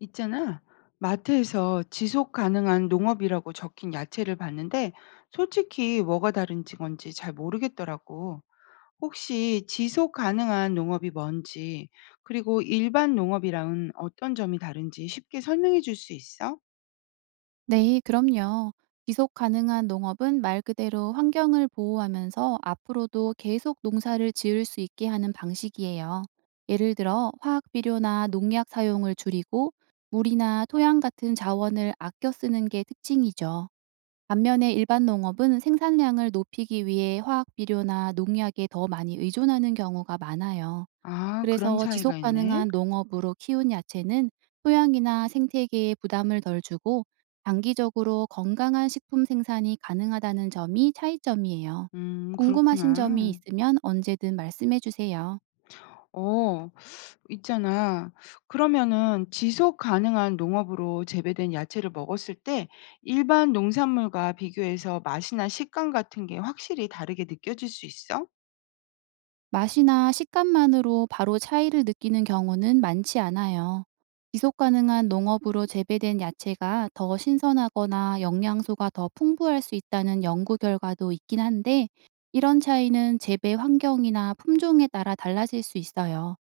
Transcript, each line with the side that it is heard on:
left: 있잖아. 마트에서 지속 가능한 농업이라고 적힌 야채를 봤는데 솔직히 뭐가 다른지 뭔지 잘 모르겠더라고. 혹시 지속 가능한 농업이 뭔지, 그리고 일반 농업이랑은 어떤 점이 다른지 쉽게 설명해 줄 수 있어?
right: 네, 그럼요. 지속 가능한 농업은 말 그대로 환경을 보호하면서 앞으로도 계속 농사를 지을 수 있게 하는 방식이에요. 예를 들어, 화학 비료나 농약 사용을 줄이고 물이나 토양 같은 자원을 아껴 쓰는 게 특징이죠. 반면에 일반 농업은 생산량을 높이기 위해 화학 비료나 농약에 더 많이 의존하는 경우가 많아요.
left: 아, 그런
right: 그래서
left: 차이가
right: 지속
left: 있네.
right: 가능한 농업으로 키운 야채는 토양이나 생태계에 부담을 덜 주고 장기적으로 건강한 식품 생산이 가능하다는 점이 차이점이에요. 궁금하신 점이
left: 그렇구나.
right: 있으면 언제든 말씀해 주세요.
left: 어, 있잖아. 그러면은 지속 가능한 농업으로 재배된 야채를 먹었을 때 일반 농산물과 비교해서 맛이나 식감 같은 게 확실히 다르게 느껴질 수 있어?
right: 맛이나 식감만으로 바로 차이를 느끼는 경우는 많지 않아요. 지속 가능한 농업으로 재배된 야채가 더 신선하거나 영양소가 더 풍부할 수 있다는 연구 결과도 있긴 한데, 이런 차이는 재배 환경이나 품종에 따라 달라질 수 있어요.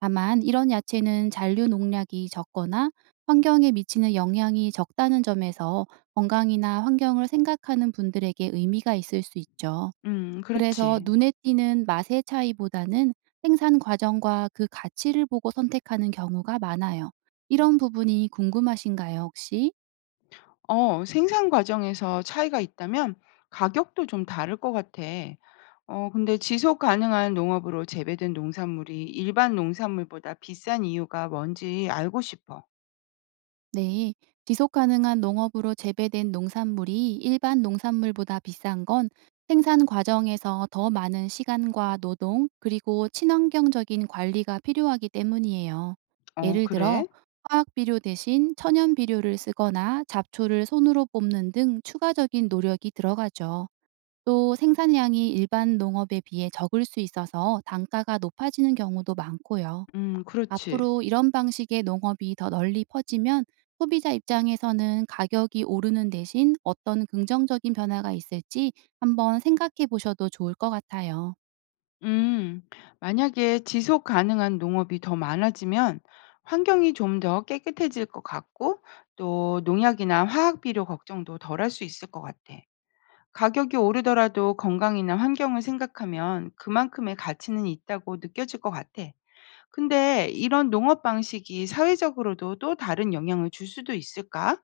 right: 다만, 이런 야채는 잔류 농약이 적거나 환경에 미치는 영향이 적다는 점에서 건강이나 환경을 생각하는 분들에게 의미가 있을 수 있죠. 그래서
left: 그렇지.
right: 눈에 띄는 맛의 차이보다는 생산 과정과 그 가치를 보고 선택하는 경우가 많아요. 이런 부분이 궁금하신가요, 혹시?
left: 어, 생산 과정에서 차이가 있다면 가격도 좀 다를 것 같아. 어, 근데 지속 가능한 농업으로 재배된 농산물이 일반 농산물보다 비싼 이유가 뭔지 알고 싶어.
right: 네. 지속 가능한 농업으로 재배된 농산물이 일반 농산물보다 비싼 건 생산 과정에서 더 많은 시간과 노동, 그리고 친환경적인 관리가 필요하기 때문이에요.
left: 어,
right: 예를 들어,
left: 그래?
right: 화학 비료 대신 천연 비료를 쓰거나 잡초를 손으로 뽑는 등 추가적인 노력이 들어가죠. 또 생산량이 일반 농업에 비해 적을 수 있어서 단가가 높아지는 경우도 많고요.
left: 그렇지.
right: 앞으로 이런 방식의 농업이 더 널리 퍼지면 소비자 입장에서는 가격이 오르는 대신 어떤 긍정적인 변화가 있을지 한번 생각해 보셔도 좋을 것 같아요.
left: 음, 만약에 지속 가능한 농업이 더 많아지면 환경이 좀 더 깨끗해질 것 같고 또 농약이나 화학 비료 걱정도 덜할 수 있을 것 같아. 가격이 오르더라도 건강이나 환경을 생각하면 그만큼의 가치는 있다고 느껴질 것 같아. 근데 이런 농업 방식이 사회적으로도 또 다른 영향을 줄 수도 있을까?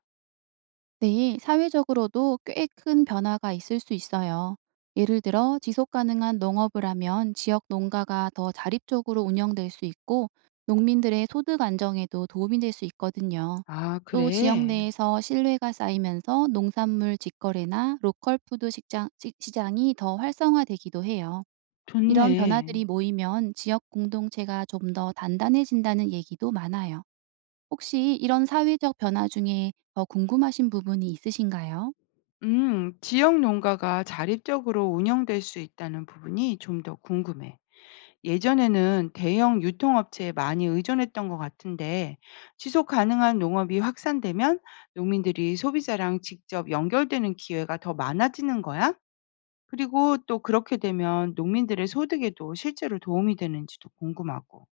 right: 네, 사회적으로도 꽤 큰 변화가 있을 수 있어요. 예를 들어, 지속 가능한 농업을 하면 지역 농가가 더 자립적으로 운영될 수 있고 농민들의 소득 안정에도 도움이 될 수 있거든요.
left: 아,
right: 또 지역
left: 그래.
right: 내에서 신뢰가 쌓이면서 농산물 직거래나 로컬 푸드 시장, 시장이 더 활성화되기도 해요. 이런 변화들이
left: 좋네.
right: 모이면 지역 공동체가 좀 더 단단해진다는 얘기도 많아요. 혹시 이런 사회적 변화 중에 더 궁금하신 부분이 있으신가요?
left: 지역 농가가 자립적으로 운영될 수 있다는 부분이 좀 더 궁금해. 예전에는 대형 유통업체에 많이 의존했던 것 같은데, 지속 가능한 농업이 확산되면 농민들이 소비자랑 직접 연결되는 기회가 더 많아지는 거야? 그리고 또 그렇게 되면 농민들의 소득에도 실제로 도움이 되는지도 궁금하고.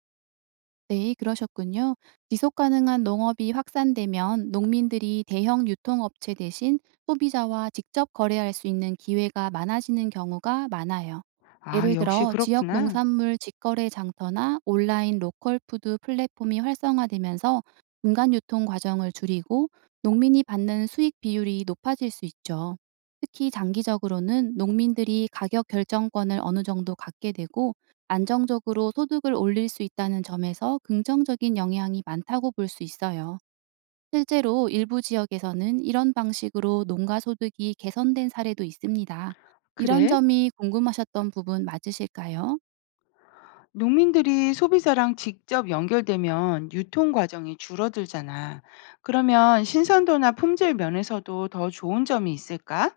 right: 네, 그러셨군요. 지속 가능한 농업이 확산되면 농민들이 대형 유통업체 대신 소비자와 직접 거래할 수 있는 기회가 많아지는 경우가 많아요.
left: 아,
right: 예를
left: 역시
right: 들어, 지역
left: 그렇구나.
right: 농산물 직거래 장터나 온라인 로컬 푸드 플랫폼이 활성화되면서 중간 유통 과정을 줄이고 농민이 받는 수익 비율이 높아질 수 있죠. 특히 장기적으로는 농민들이 가격 결정권을 어느 정도 갖게 되고 안정적으로 소득을 올릴 수 있다는 점에서 긍정적인 영향이 많다고 볼 수 있어요. 실제로 일부 지역에서는 이런 방식으로 농가 소득이 개선된 사례도 있습니다. 이런
left: 그래.
right: 점이 궁금하셨던 부분 맞으실까요?
left: 농민들이 소비자랑 직접 연결되면 유통 과정이 줄어들잖아. 그러면 신선도나 품질 면에서도 더 좋은 점이 있을까?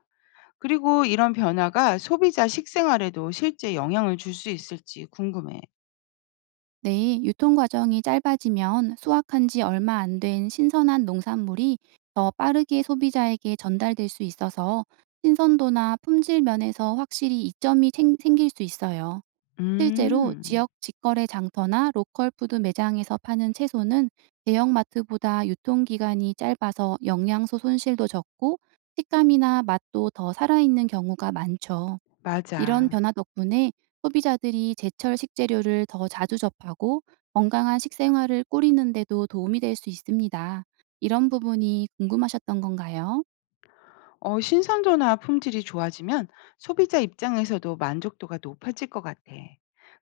left: 그리고 이런 변화가 소비자 식생활에도 실제 영향을 줄 수 있을지 궁금해.
right: 네, 유통 과정이 짧아지면 수확한 지 얼마 안 된 신선한 농산물이 더 빠르게 소비자에게 전달될 수 있어서 신선도나 품질 면에서 확실히 이점이 생길 수 있어요. 실제로
left: 음,
right: 지역 직거래 장터나 로컬 푸드 매장에서 파는 채소는 대형마트보다 유통기간이 짧아서 영양소 손실도 적고 식감이나 맛도 더 살아있는 경우가 많죠. 이런
left: 맞아.
right: 변화 덕분에 소비자들이 제철 식재료를 더 자주 접하고 건강한 식생활을 꾸리는데도 도움이 될 수 있습니다. 이런 부분이 궁금하셨던 건가요?
left: 어, 신선도나 품질이 좋아지면 소비자 입장에서도 만족도가 높아질 것 같아.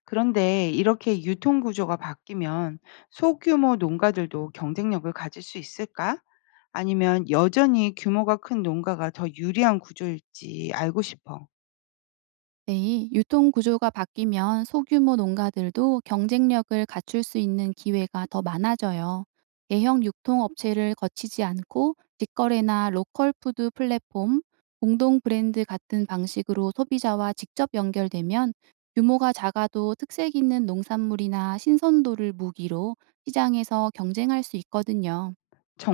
left: 그런데 이렇게 유통 구조가 바뀌면 소규모 농가들도 경쟁력을 가질 수 있을까? 아니면 여전히 규모가 큰 농가가 더 유리한 구조일지 알고 싶어.
right: 네, 유통 구조가 바뀌면 소규모 농가들도 경쟁력을 갖출 수 있는 기회가 더 많아져요. 대형 유통업체를 거치지 않고 직거래나 로컬 푸드 플랫폼, 공동 브랜드 같은 방식으로 소비자와 직접 연결되면 규모가 작아도 특색 있는 농산물이나 신선도를 무기로 시장에서 경쟁할 수 있거든요.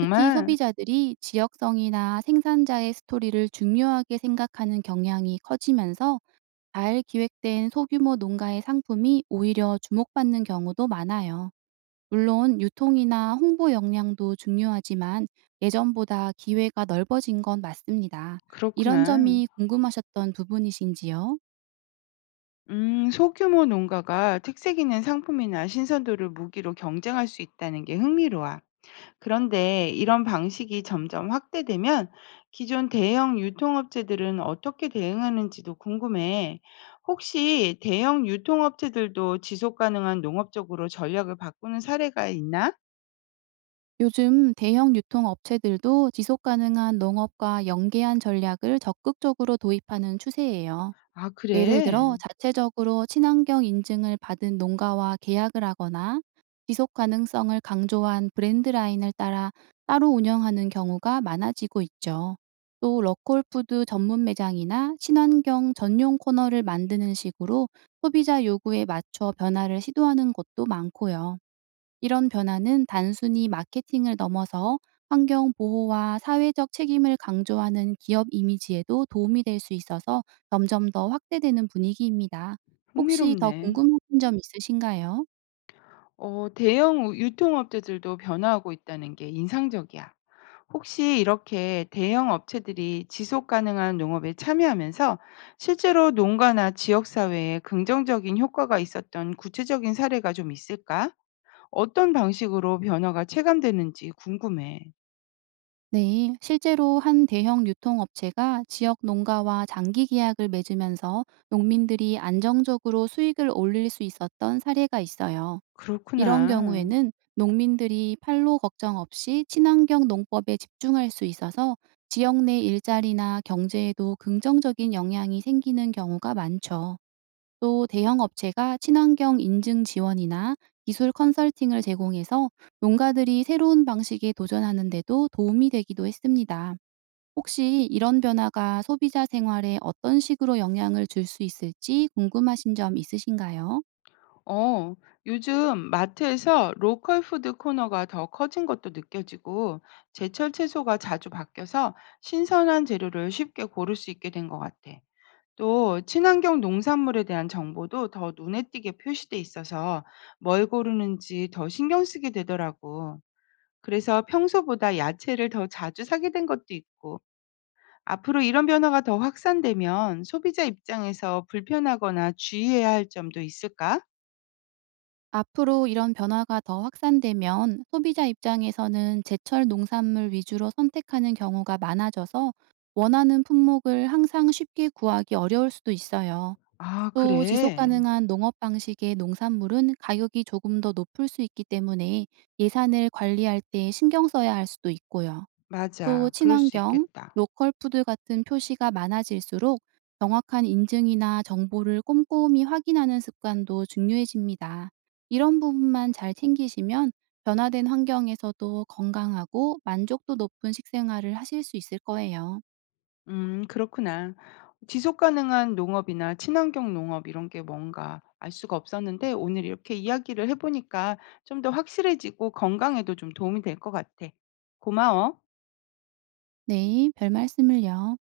right: 특히 소비자들이 지역성이나 생산자의 스토리를 중요하게 생각하는 경향이 커지면서 잘 기획된 소규모 농가의 상품이 오히려 주목받는 경우도 많아요. 물론 유통이나 홍보 역량도 중요하지만 예전보다 기회가 넓어진 건 맞습니다. 이런
left: 그렇구나.
right: 점이 궁금하셨던 부분이신지요?
left: 소규모 농가가 특색 있는 상품이나 신선도를 무기로 경쟁할 수 있다는 게 흥미로워. 그런데 이런 방식이 점점 확대되면 기존 대형 유통업체들은 어떻게 대응하는지도 궁금해. 혹시 대형 유통업체들도 지속 가능한 농업 적으로 전략을 바꾸는 사례가 있나?
right: 요즘 대형 유통 업체들도 지속 가능한 농업과 연계한 전략을 적극적으로 도입하는 추세예요.
left: 아,
right: 예를 들어,
left: 그래.
right: 자체적으로 친환경 인증을 받은 농가와 계약을 하거나 지속 가능성을 강조한 브랜드 라인을 따라 따로 운영하는 경우가 많아지고 있죠. 또 럭홀푸드 전문 매장이나 친환경 전용 코너를 만드는 식으로 소비자 요구에 맞춰 변화를 시도하는 곳도 많고요. 이런 변화는 단순히 마케팅을 넘어서 환경 보호와 사회적 책임을 강조하는 기업 이미지에도 도움이 될 수 있어서 점점 더 확대되는 분위기입니다. 혹시
left: 흥미롭네.
right: 더 궁금한 점 있으신가요?
left: 어 대형 우 유통업체들도 변화하고 있다는 게 인상적이야. 혹시 이렇게 대형 업체들이 지속 가능한 농업에 참여하면서 실제로 농가나 지역 사회에 긍정적인 효과가 있었던 구체적인 사례가 좀 있을까? 어떤 방식으로 변화가 체감되는지 궁금해.
right: 네, 실제로 한 대형 유통업체가 지역 농가와 장기 계약을 맺으면서 농민들이 안정적으로 수익을 올릴 수 있었던 사례가 있어요. 이런
left: 그렇구나.
right: 경우에는 농민들이 판로 걱정 없이 친환경 농법에 집중할 수 있어서 지역 내 일자리나 경제에도 긍정적인 영향이 생기는 경우가 많죠. 또 대형 업체가 친환경 인증 지원이나 기술 컨설팅을 제공해서 농가들이 새로운 방식에 도전하는데도 도움이 되기도 했습니다. 혹시 이런 변화가 소비자 생활에 어떤 식으로 영향을 줄 수 있을지 궁금하신 점 있으신가요?
left: 어, 요즘 마트에서 로컬 푸드 코너가 더 커진 것도 느껴지고, 제철 채소가 자주 바뀌어서 신선한 재료를 쉽게 고를 수 있게 된 것 같아. 또, 친환경 농산물에 대한 정보도 더 눈에 띄게 표시돼 있어서 뭘 고르는지 더 신경 쓰게 되더라고. 그래서 평소보다 야채를 더 자주 사게 된 것도 있고, 앞으로 이런 변화가 더 확산되면 소비자 입장에서 불편하거나 주의해야 할 점도 있을까?
right: 앞으로 이런 변화가 더 확산되면 소비자 입장에서는 제철 농산물 위주로 선택하는 경우가 많아져서 원하는 품목을 항상 쉽게 구하기 어려울 수도 있어요.
left: 아,
right: 또 지속
left: 그래.
right: 가능한 농업 방식의 농산물은 가격이 조금 더 높을 수 있기 때문에 예산을 관리할 때 신경 써야 할 수도 있고요. 또
left: 맞아. 그럴 수
right: 친환경,
left: 있겠다.
right: 로컬 푸드 같은 표시가 많아질수록 정확한 인증이나 정보를 꼼꼼히 확인하는 습관도 중요해집니다. 이런 부분만 잘 챙기시면 변화된 환경에서도 건강하고 만족도 높은 식생활을 하실 수 있을 거예요.
left: 음, 그렇구나. 지속 가능한 농업이나 친환경 농업 이런 게 뭔가 알 수가 없었는데 오늘 이렇게 이야기를 해 보니까 좀 더 확실해지고 건강에도 좀 도움이 될 것 같아. 고마워.
right: 네, 별 말씀을요.